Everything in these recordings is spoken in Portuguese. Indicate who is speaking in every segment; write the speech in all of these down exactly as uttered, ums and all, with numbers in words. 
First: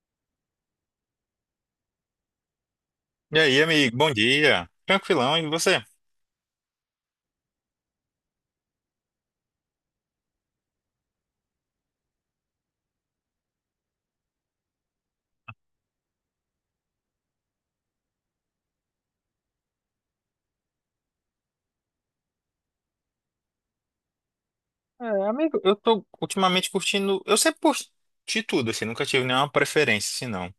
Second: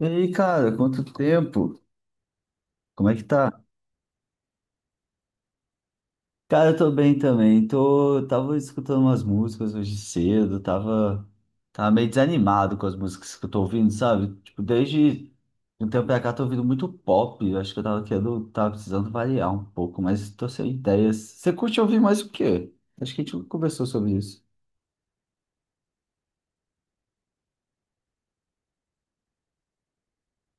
Speaker 1: E aí, cara, quanto tempo? Como é que
Speaker 2: E
Speaker 1: tá?
Speaker 2: aí, amigo, bom dia. Tranquilão, e você?
Speaker 1: Cara, eu tô bem também. Tô, tava escutando umas músicas hoje cedo, tava, tava meio desanimado com as músicas que eu tô ouvindo, sabe? Tipo, desde um tempo pra cá tô ouvindo muito pop. Eu acho que eu tava querendo, tava precisando variar um pouco, mas tô sem ideias. Você curte ouvir mais o quê? Acho que a gente conversou sobre isso.
Speaker 2: É, amigo, eu tô ultimamente curtindo. Eu sempre curti tudo, assim, nunca tive nenhuma preferência, assim, não.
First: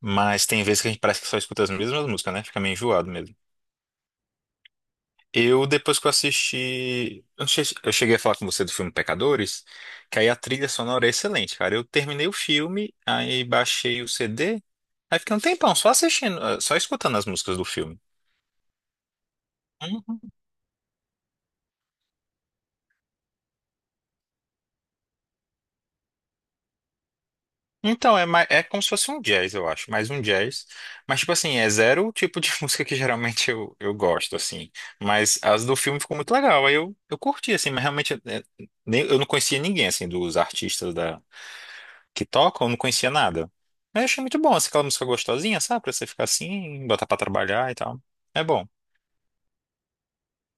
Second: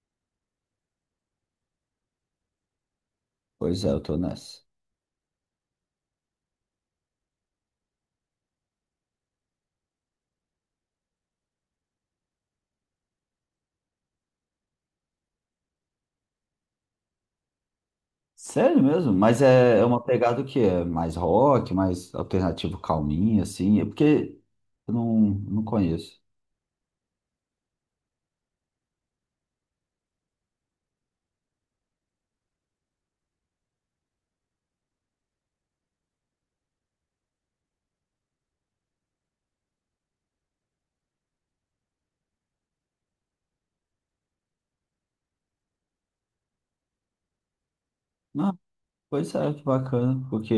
Speaker 2: Mas tem vezes que a gente parece que só escuta as mesmas músicas, né? Fica meio enjoado mesmo.
Speaker 1: Pois é, eu tô nessa.
Speaker 2: Eu, depois que eu assisti. Eu não sei se- eu cheguei a falar com você do filme Pecadores, que aí a trilha sonora é excelente, cara. Eu terminei o filme, aí baixei o C D, aí fiquei um tempão só assistindo, eh, só escutando as músicas do filme.
Speaker 1: Sério mesmo? Mas é, é uma
Speaker 2: Hum.
Speaker 1: pegada que é mais rock, mais alternativo calminho, assim. É porque eu não, não conheço.
Speaker 2: Então, é, mais, é como se fosse um jazz, eu acho, mais um jazz. Mas, tipo assim, é zero o tipo de música que geralmente eu, eu gosto, assim. Mas as do filme ficou muito legal, aí eu, eu curti, assim, mas realmente é, é, nem- eu não conhecia ninguém, assim, dos artistas da, que tocam, eu não conhecia nada. Mas eu achei muito bom, assim, aquela música gostosinha, sabe? Pra você ficar assim, botar pra trabalhar e tal. É
Speaker 1: Ah,
Speaker 2: bom.
Speaker 1: pois é, que bacana. Porque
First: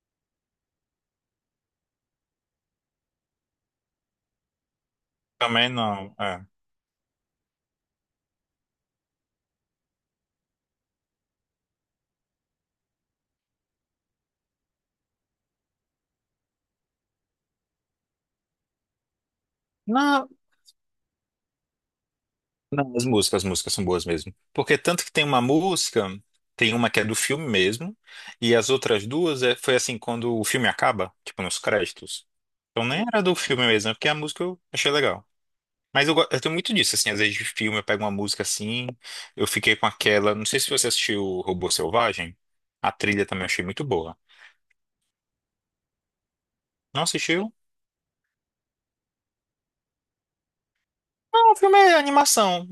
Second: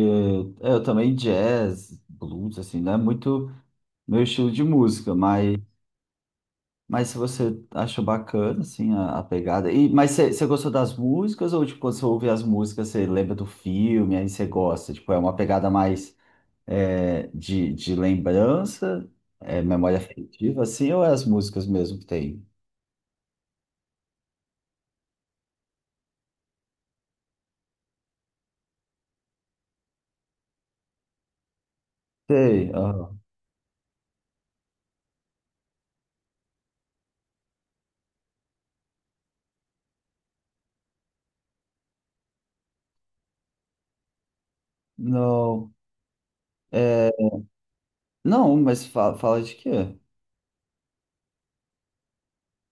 Speaker 1: é, eu também jazz, blues, assim, não é muito meu estilo de música, mas,
Speaker 2: Também não, é.
Speaker 1: mas se você acha bacana, assim, a, a pegada. E, mas você você gostou das músicas ou, tipo, quando você ouve as músicas, você lembra do filme, aí você gosta? Tipo, é uma pegada mais. É, de, de lembrança, é, memória
Speaker 2: Não,
Speaker 1: afetiva, assim, ou é as músicas mesmo que tem?
Speaker 2: não, as músicas, as músicas são boas mesmo. Porque tanto que tem uma música, tem uma que é do filme mesmo, e as outras duas é, foi assim, quando o filme acaba, tipo nos créditos.
Speaker 1: Sei,
Speaker 2: Então nem
Speaker 1: aham.
Speaker 2: era do filme mesmo, é porque a música eu achei legal. Mas eu, go- eu tenho muito disso, assim, às vezes de filme eu pego uma música assim, eu fiquei com aquela. Não sei se você assistiu o Robô Selvagem, a trilha também eu achei muito boa.
Speaker 1: Não,
Speaker 2: Não
Speaker 1: é,
Speaker 2: assistiu?
Speaker 1: não, mas fala, fala de quê?
Speaker 2: Não, o filme é animação,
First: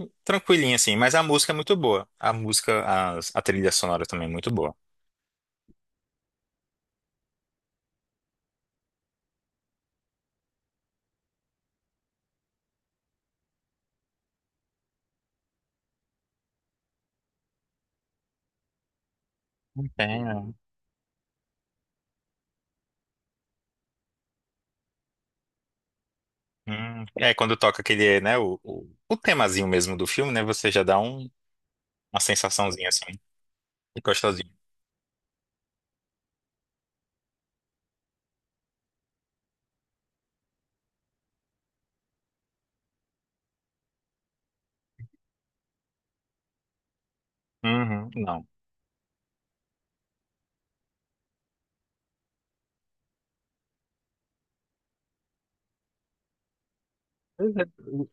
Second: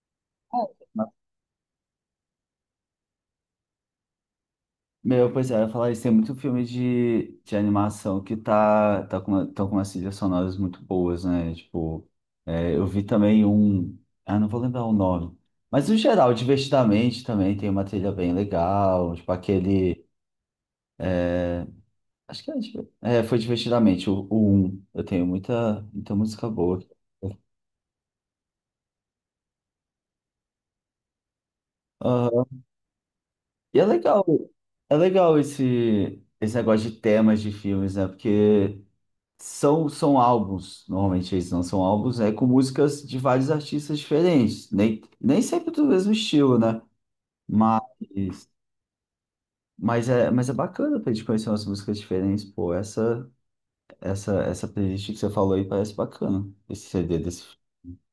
Speaker 1: Ah,
Speaker 2: tranquilinha assim, mas a música é muito boa. A música, a, a trilha sonora também é muito boa.
Speaker 1: meu, pois é, eu ia falar isso, tem muito filme de, de animação que tá, tá com, uma- tão com umas trilhas sonoras muito boas, né? Tipo, é, eu vi também um, ah, não vou lembrar o nome, mas no geral, Divertidamente também tem uma trilha bem legal, tipo aquele.
Speaker 2: Entendo.
Speaker 1: Acho que é, div- é, foi Divertidamente o, o primeiro. Eu tenho muita, muita música boa.
Speaker 2: Hum, é quando toca aquele, né, o, o, o temazinho mesmo do filme, né? Você já dá um, uma
Speaker 1: Ah,
Speaker 2: sensaçãozinha assim,
Speaker 1: e é legal,
Speaker 2: gostosinho.
Speaker 1: é legal esse, esse negócio de temas de filmes, né? Porque são, são álbuns, normalmente eles não são álbuns, né? Com músicas de vários artistas diferentes, nem, nem sempre do mesmo estilo, né? Mas,
Speaker 2: Uhum, não.
Speaker 1: mas, é, mas é bacana pra gente conhecer umas músicas diferentes, pô. Essa, essa, essa playlist que você falou aí parece bacana, esse C D desse.
Speaker 2: Pois é,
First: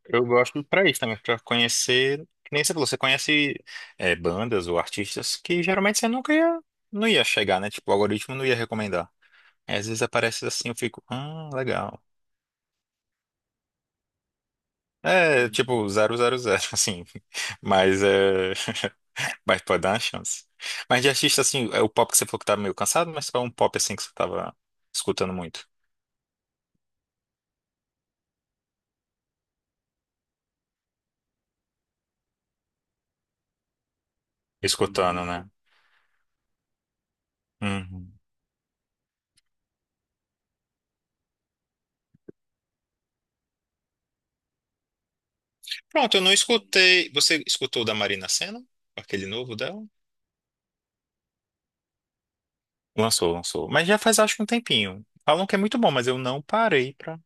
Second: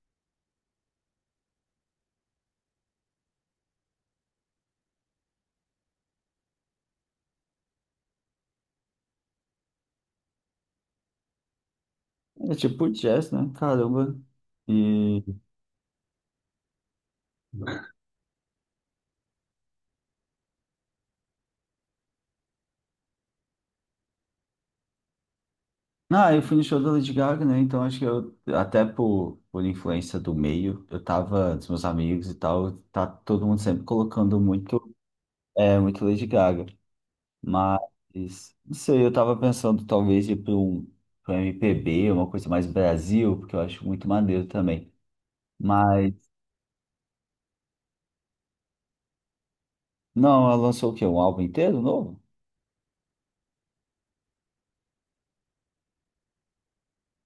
Speaker 2: eu gosto pra isso também, pra conhecer, que nem você falou, você conhece é, bandas ou artistas que geralmente você nunca ia, não ia chegar, né? Tipo, o algoritmo não ia recomendar. Aí, às vezes aparece assim, eu fico, ah, legal.
Speaker 1: É tipo jazz, né? Caramba. E.
Speaker 2: É, tipo, zero zero zero assim, mas é, mas pode dar uma chance. Mas de artista, assim, é o pop que você falou que tá meio cansado, mas qual é um pop, assim, que você tava escutando muito?
Speaker 1: Ah, eu fui no show da Lady Gaga, né? Então acho que eu, até por, por influência do meio, eu tava, dos meus amigos e tal, tá todo mundo sempre colocando muito,
Speaker 2: Escutando, né?
Speaker 1: é, muito Lady Gaga.
Speaker 2: Uhum.
Speaker 1: Mas, não sei, eu tava pensando talvez ir pra um, pra um M P B, uma coisa mais Brasil, porque eu acho muito maneiro também. Mas,
Speaker 2: Pronto, eu não escutei, você escutou o da Marina Sena? Aquele novo dela?
Speaker 1: não, ela lançou o quê? Um álbum inteiro novo?
Speaker 2: Lançou, lançou. Mas já faz acho que um tempinho. Falam que é muito bom, mas eu não parei pra,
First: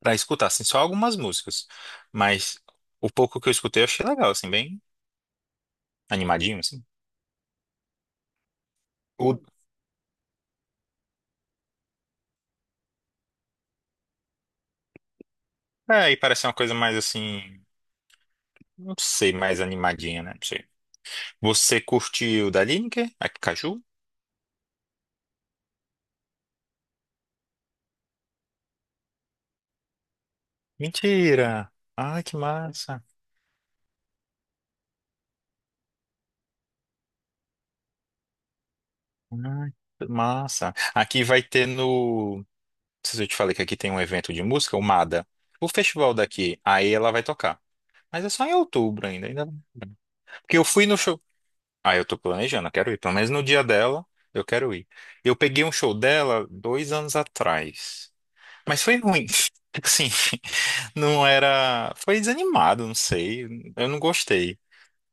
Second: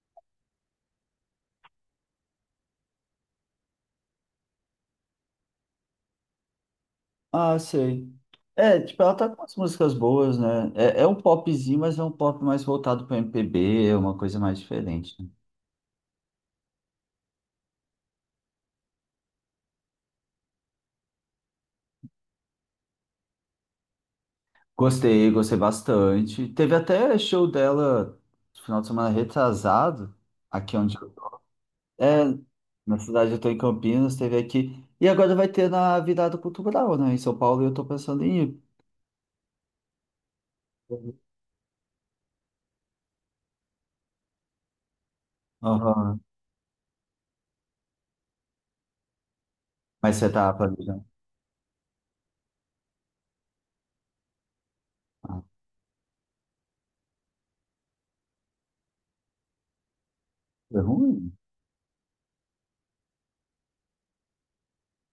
Speaker 2: pra escutar, assim, só algumas músicas. Mas o pouco que eu escutei eu achei legal, assim, bem animadinho, assim.
Speaker 1: Ah, sei. É, tipo, ela tá com
Speaker 2: O-
Speaker 1: umas músicas boas, né? É, é um popzinho, mas é um pop mais voltado pro M P B, é uma coisa mais diferente, né?
Speaker 2: É, e parece uma coisa mais assim, não sei, mais animadinha, né? Não sei. Você curtiu da Lineker? A Caju?
Speaker 1: Gostei, gostei bastante. Teve até show dela no final de semana retrasado, aqui onde eu tô.
Speaker 2: Mentira! Ai,
Speaker 1: É,
Speaker 2: que
Speaker 1: na
Speaker 2: massa!
Speaker 1: cidade eu tô em Campinas, teve aqui. E agora vai ter na Virada Cultural, né? Em São Paulo, e eu tô pensando em ir.
Speaker 2: Ai, que massa! Aqui vai ter no. Não sei se eu te falei que aqui tem um evento de música, o mada. O festival
Speaker 1: Aham.
Speaker 2: daqui, aí ela vai tocar. Mas é só em outubro ainda, ainda.
Speaker 1: Mas você tá
Speaker 2: Porque eu fui no
Speaker 1: planejando.
Speaker 2: show. Ah, eu tô planejando, eu quero ir. Pelo menos no dia dela, eu quero ir. Eu
Speaker 1: Ah,
Speaker 2: peguei um show dela dois anos atrás. Mas foi ruim. Tipo assim,
Speaker 1: foi
Speaker 2: não
Speaker 1: ruim?
Speaker 2: era. Foi desanimado, não sei. Eu não gostei.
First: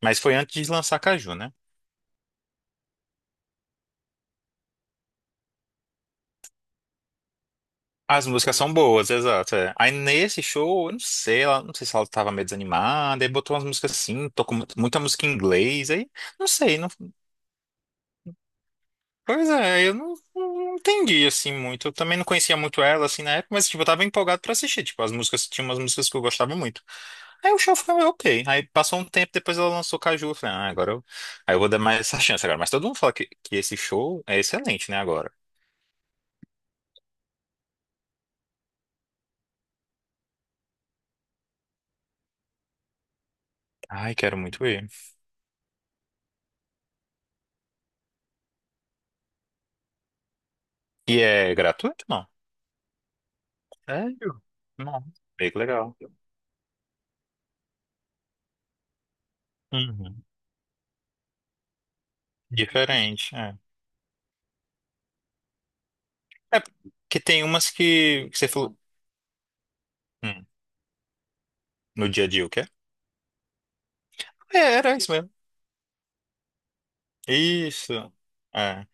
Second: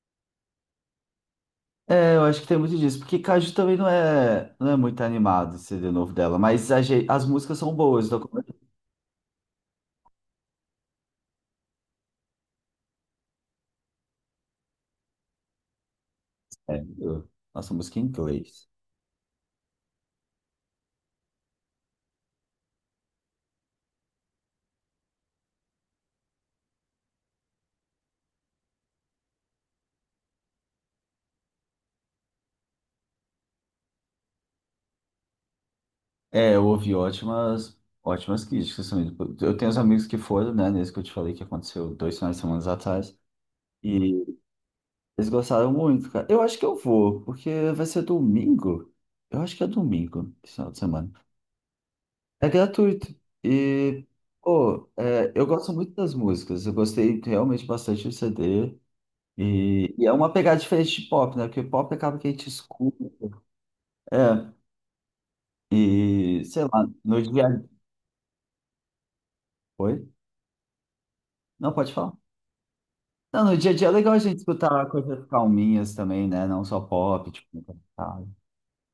Speaker 2: Mas foi antes de lançar Caju, né?
Speaker 1: É, eu acho que tem muito disso, porque Caju também não é, não é muito animado o C D novo dela, mas a ge- as músicas são boas, tô
Speaker 2: As músicas são boas, exato. É. Aí nesse show, eu não sei, ela, não sei se ela tava meio desanimada, aí botou umas músicas assim, tocou mu- muita música em inglês, aí não sei,
Speaker 1: é.
Speaker 2: não.
Speaker 1: Que é? Nossa, música em inglês.
Speaker 2: Pois é, eu não, não entendi assim muito. Eu também não conhecia muito ela assim na época, mas tipo, eu tava empolgado pra assistir, tipo, as músicas, tinha umas músicas que eu gostava muito. Aí o show foi ok. Aí passou um tempo, depois ela lançou Caju, eu falei, ah, agora eu, aí eu vou dar mais essa chance agora. Mas todo mundo fala que, que esse show é excelente, né, agora.
Speaker 1: É, eu ouvi ótimas, ótimas críticas também. Eu tenho uns amigos que foram, né, nesse que eu te falei que aconteceu dois finais de semana atrás, e
Speaker 2: Ai, quero muito ver.
Speaker 1: eles gostaram muito, cara. Eu acho que eu vou, porque vai ser domingo. Eu acho que é domingo, esse final de semana.
Speaker 2: E é gratuito? Não.
Speaker 1: É gratuito. E,
Speaker 2: Sério?
Speaker 1: pô,
Speaker 2: Não.
Speaker 1: é, eu
Speaker 2: Bem que
Speaker 1: gosto muito
Speaker 2: legal.
Speaker 1: das músicas, eu gostei realmente bastante do C D. E, e é
Speaker 2: Uhum.
Speaker 1: uma pegada diferente de pop, né? Porque pop acaba que a gente
Speaker 2: Diferente,
Speaker 1: escuta.
Speaker 2: é.
Speaker 1: É, e
Speaker 2: É
Speaker 1: sei lá,
Speaker 2: porque
Speaker 1: no
Speaker 2: tem
Speaker 1: dia.
Speaker 2: umas que, que você falou,
Speaker 1: Oi?
Speaker 2: hum,
Speaker 1: Não, pode
Speaker 2: no
Speaker 1: falar.
Speaker 2: dia a dia, o quê?
Speaker 1: Não, no dia a dia é legal a gente
Speaker 2: É,
Speaker 1: escutar
Speaker 2: era isso
Speaker 1: coisas
Speaker 2: mesmo.
Speaker 1: calminhas também, né? Não só pop, tipo,
Speaker 2: Isso.
Speaker 1: sabe?
Speaker 2: É.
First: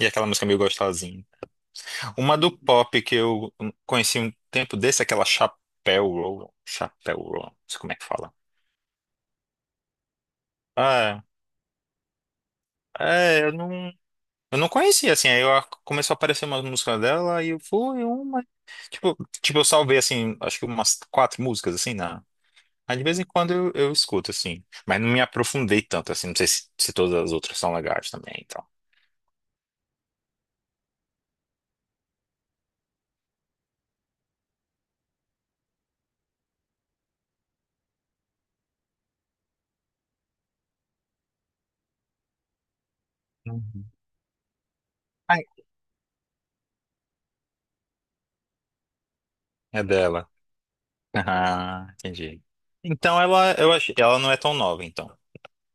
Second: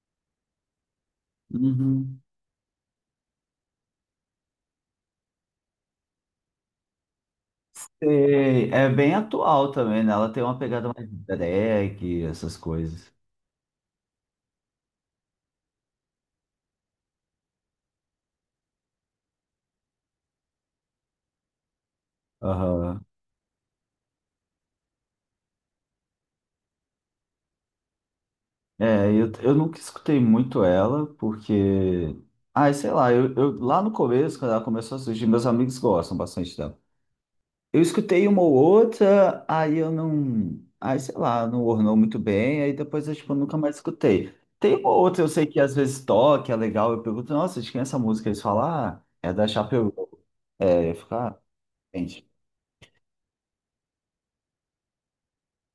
Speaker 2: E aquela música meio gostosinha.
Speaker 1: Uhum.
Speaker 2: Uma do pop que eu conheci um tempo desse, aquela Chapéu Roll. Chapéu Roll, não sei como é que fala.
Speaker 1: Sei. É bem atual também, né? Ela tem uma pegada mais
Speaker 2: Ah,
Speaker 1: drag, essas coisas.
Speaker 2: é, eu não, eu não conhecia, assim. Aí eu, a- começou a aparecer umas músicas dela e eu fui uma. Tipo, tipo, eu salvei, assim, acho que umas quatro músicas, assim. Mas de
Speaker 1: Aham.
Speaker 2: vez em quando eu, eu escuto, assim. Mas não me aprofundei tanto, assim. Não sei se, se todas as outras são legais também, então.
Speaker 1: É, eu, eu nunca escutei muito ela, porque. Ai, sei lá, eu, eu- lá no começo, quando ela começou a surgir, meus amigos gostam bastante dela. Eu escutei uma ou outra, aí eu não. Aí, sei lá, não ornou muito bem, aí depois eu, tipo, nunca mais
Speaker 2: Uhum.
Speaker 1: escutei. Tem uma ou outra, eu
Speaker 2: Ai.
Speaker 1: sei que às vezes toca, é legal, eu pergunto, nossa, de quem é essa música? Eles falam, ah, é da
Speaker 2: É
Speaker 1: Chapeu.
Speaker 2: dela.
Speaker 1: É, eu fico, ah,
Speaker 2: Ah,
Speaker 1: gente.
Speaker 2: entendi. Então ela, eu achei, ela não é tão nova, então.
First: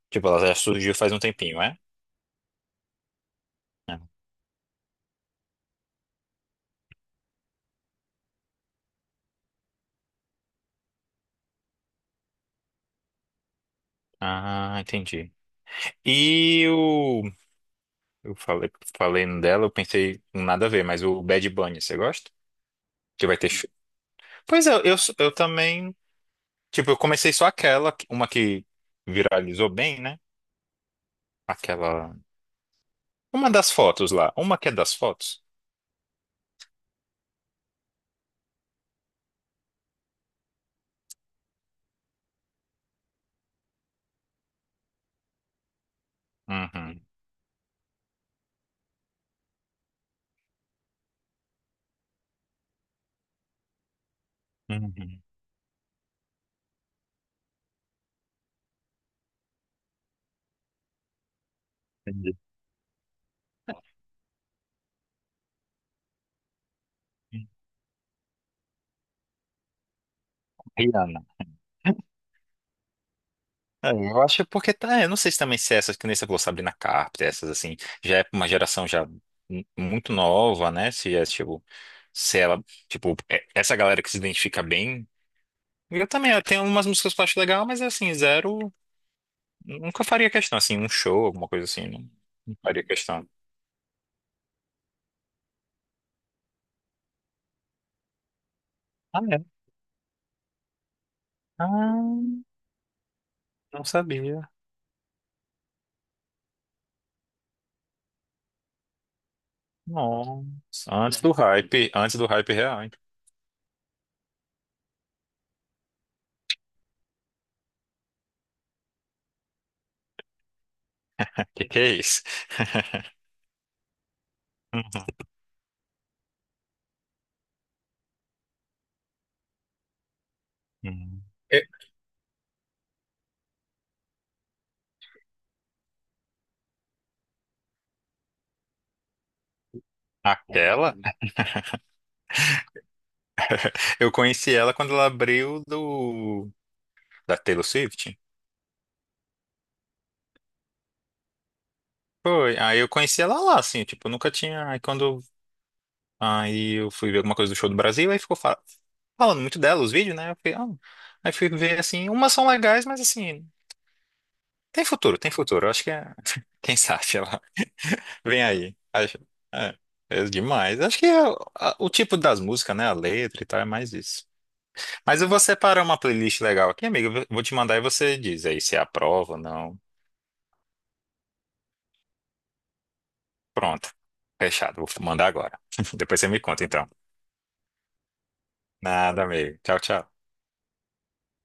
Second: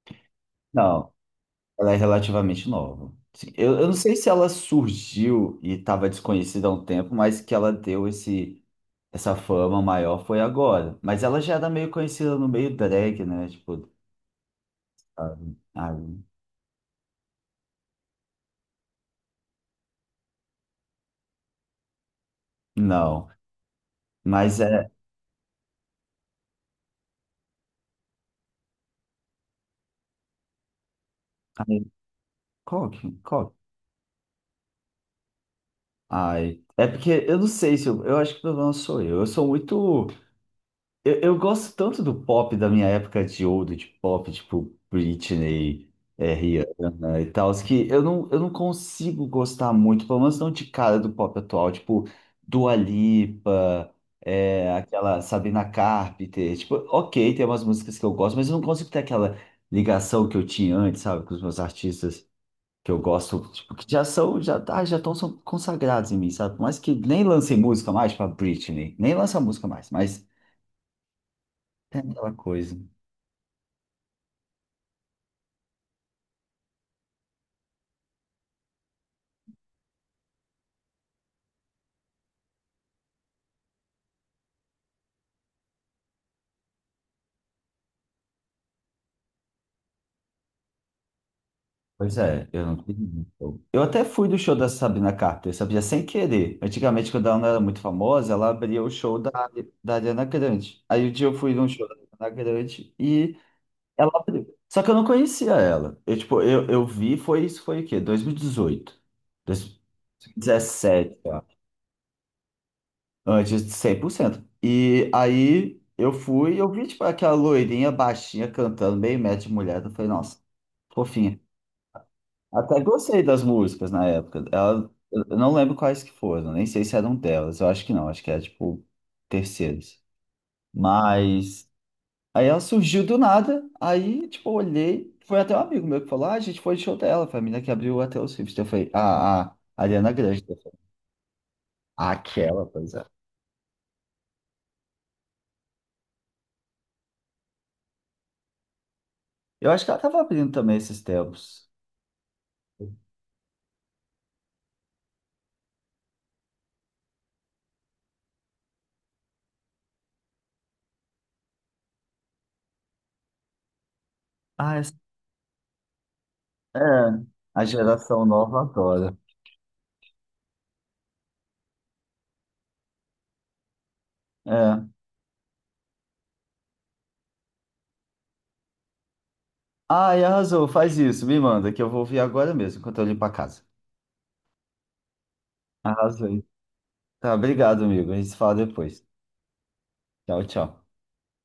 Speaker 2: Tipo, ela já surgiu faz
Speaker 1: Não,
Speaker 2: um tempinho, é?
Speaker 1: ela é relativamente nova. Sim, Eu, eu não
Speaker 2: É.
Speaker 1: sei se ela surgiu e estava desconhecida há um tempo, mas que ela deu esse, essa fama maior foi agora. Mas ela já era meio conhecida no meio drag, né? Tipo,
Speaker 2: Ah, entendi.
Speaker 1: ah,
Speaker 2: E o. Eu falei, falei dela, eu pensei nada a ver, mas o Bad Bunny, você gosta? Que
Speaker 1: não.
Speaker 2: vai ter. sh-
Speaker 1: Mas
Speaker 2: Pois é,
Speaker 1: é.
Speaker 2: eu, eu também. Tipo, eu comecei só aquela, uma que viralizou bem, né? Aquela.
Speaker 1: Qual que?
Speaker 2: Uma
Speaker 1: Qual?
Speaker 2: das fotos lá. Uma que é das fotos.
Speaker 1: Ai, é porque eu não sei se eu, eu acho que o problema sou eu. Eu sou muito. Eu, eu gosto tanto do pop da minha época de ouro, de pop, tipo Britney, é,
Speaker 2: Uhum.
Speaker 1: Rihanna e tal, que eu não, eu não consigo gostar muito, pelo menos não de cara do pop atual, tipo Dua Lipa, é, aquela
Speaker 2: Uhum.
Speaker 1: Sabrina Carpenter. Tipo, ok, tem umas músicas que eu gosto, mas eu não consigo ter aquela ligação que eu tinha antes, sabe, com os meus artistas.
Speaker 2: Entendi.
Speaker 1: Que eu gosto, tipo, que já são, já, ah, já estão são consagrados em mim, sabe? Por mais que nem lancei música mais pra Britney, nem lança música mais, mas
Speaker 2: Rihanna.
Speaker 1: é aquela coisa.
Speaker 2: É, eu acho porque tá, eu não sei se também se é essas que nem você falou, Sabrina Carpenter, essas assim, já é pra uma geração já mu- muito nova, né? Se é tipo, se ela, tipo, é- essa galera que se identifica bem. Eu também, eu tenho umas músicas que eu acho legal, mas assim, zero. Nunca faria questão, assim, um show, alguma coisa assim, não,
Speaker 1: Pois é,
Speaker 2: não
Speaker 1: eu não
Speaker 2: faria
Speaker 1: tive.
Speaker 2: questão.
Speaker 1: Eu até fui do show da Sabrina Carpenter, sabia? Sem querer. Antigamente, quando ela não era muito famosa, ela abria o show
Speaker 2: Ah,
Speaker 1: da,
Speaker 2: é?
Speaker 1: da Ariana Grande. Aí um dia eu fui num show da
Speaker 2: Ah,
Speaker 1: Ariana Grande e
Speaker 2: não
Speaker 1: ela abriu.
Speaker 2: sabia.
Speaker 1: Só que eu não conhecia ela. Eu, tipo, eu, eu vi, foi isso, foi o quê? dois mil e dezoito,
Speaker 2: Nossa. Antes
Speaker 1: dezessete.
Speaker 2: do hype, antes do hype real, hein?
Speaker 1: Antes de cem por cento. E aí eu fui e eu vi, tipo, aquela loirinha baixinha cantando, meio metro de mulher. Eu falei, nossa, fofinha.
Speaker 2: Que que é isso?
Speaker 1: Até gostei das músicas na época. Ela, eu não lembro quais que foram, nem sei se eram delas. Eu acho que não, acho que era, tipo, terceiras.
Speaker 2: Uhum. Eu-
Speaker 1: Mas aí ela surgiu do nada, aí, tipo, eu olhei. Foi até um amigo meu que falou, ah, a gente foi de show dela, foi a menina que abriu até o Swift. Eu falei, ah, a a Ariana Grande. Eu falei,
Speaker 2: Aquela?
Speaker 1: aquela, pois é.
Speaker 2: Eu conheci ela quando ela abriu do da Taylor Swift.
Speaker 1: Eu acho que ela tava abrindo também esses tempos.
Speaker 2: Foi, aí eu conheci ela lá, assim, tipo, eu nunca tinha. Aí quando aí eu fui ver alguma coisa do show do Brasil, aí ficou fa- falando muito dela, os vídeos, né? Eu fiquei, ah. Aí fui ver assim, umas são legais, mas assim,
Speaker 1: Ah,
Speaker 2: tem futuro, tem futuro. Eu acho que é. Quem
Speaker 1: é,
Speaker 2: sabe ela
Speaker 1: a geração
Speaker 2: vem
Speaker 1: nova
Speaker 2: aí.
Speaker 1: adora.
Speaker 2: Acho... É, é demais. Acho que é o a- o tipo das músicas, né? A letra e tal, é mais isso.
Speaker 1: É.
Speaker 2: Mas eu vou separar uma playlist legal aqui, amigo. Eu vou te mandar e você diz aí se aprova ou não.
Speaker 1: Ai, arrasou, faz isso, me manda, que eu vou ouvir agora mesmo, enquanto eu limpo a casa.
Speaker 2: Pronto. Fechado. Vou mandar agora. Depois você me
Speaker 1: Arrasou.
Speaker 2: conta, então.
Speaker 1: Tá, obrigado, amigo. A gente se fala depois.
Speaker 2: Nada, amigo. Tchau, tchau.
Speaker 1: Tchau, tchau.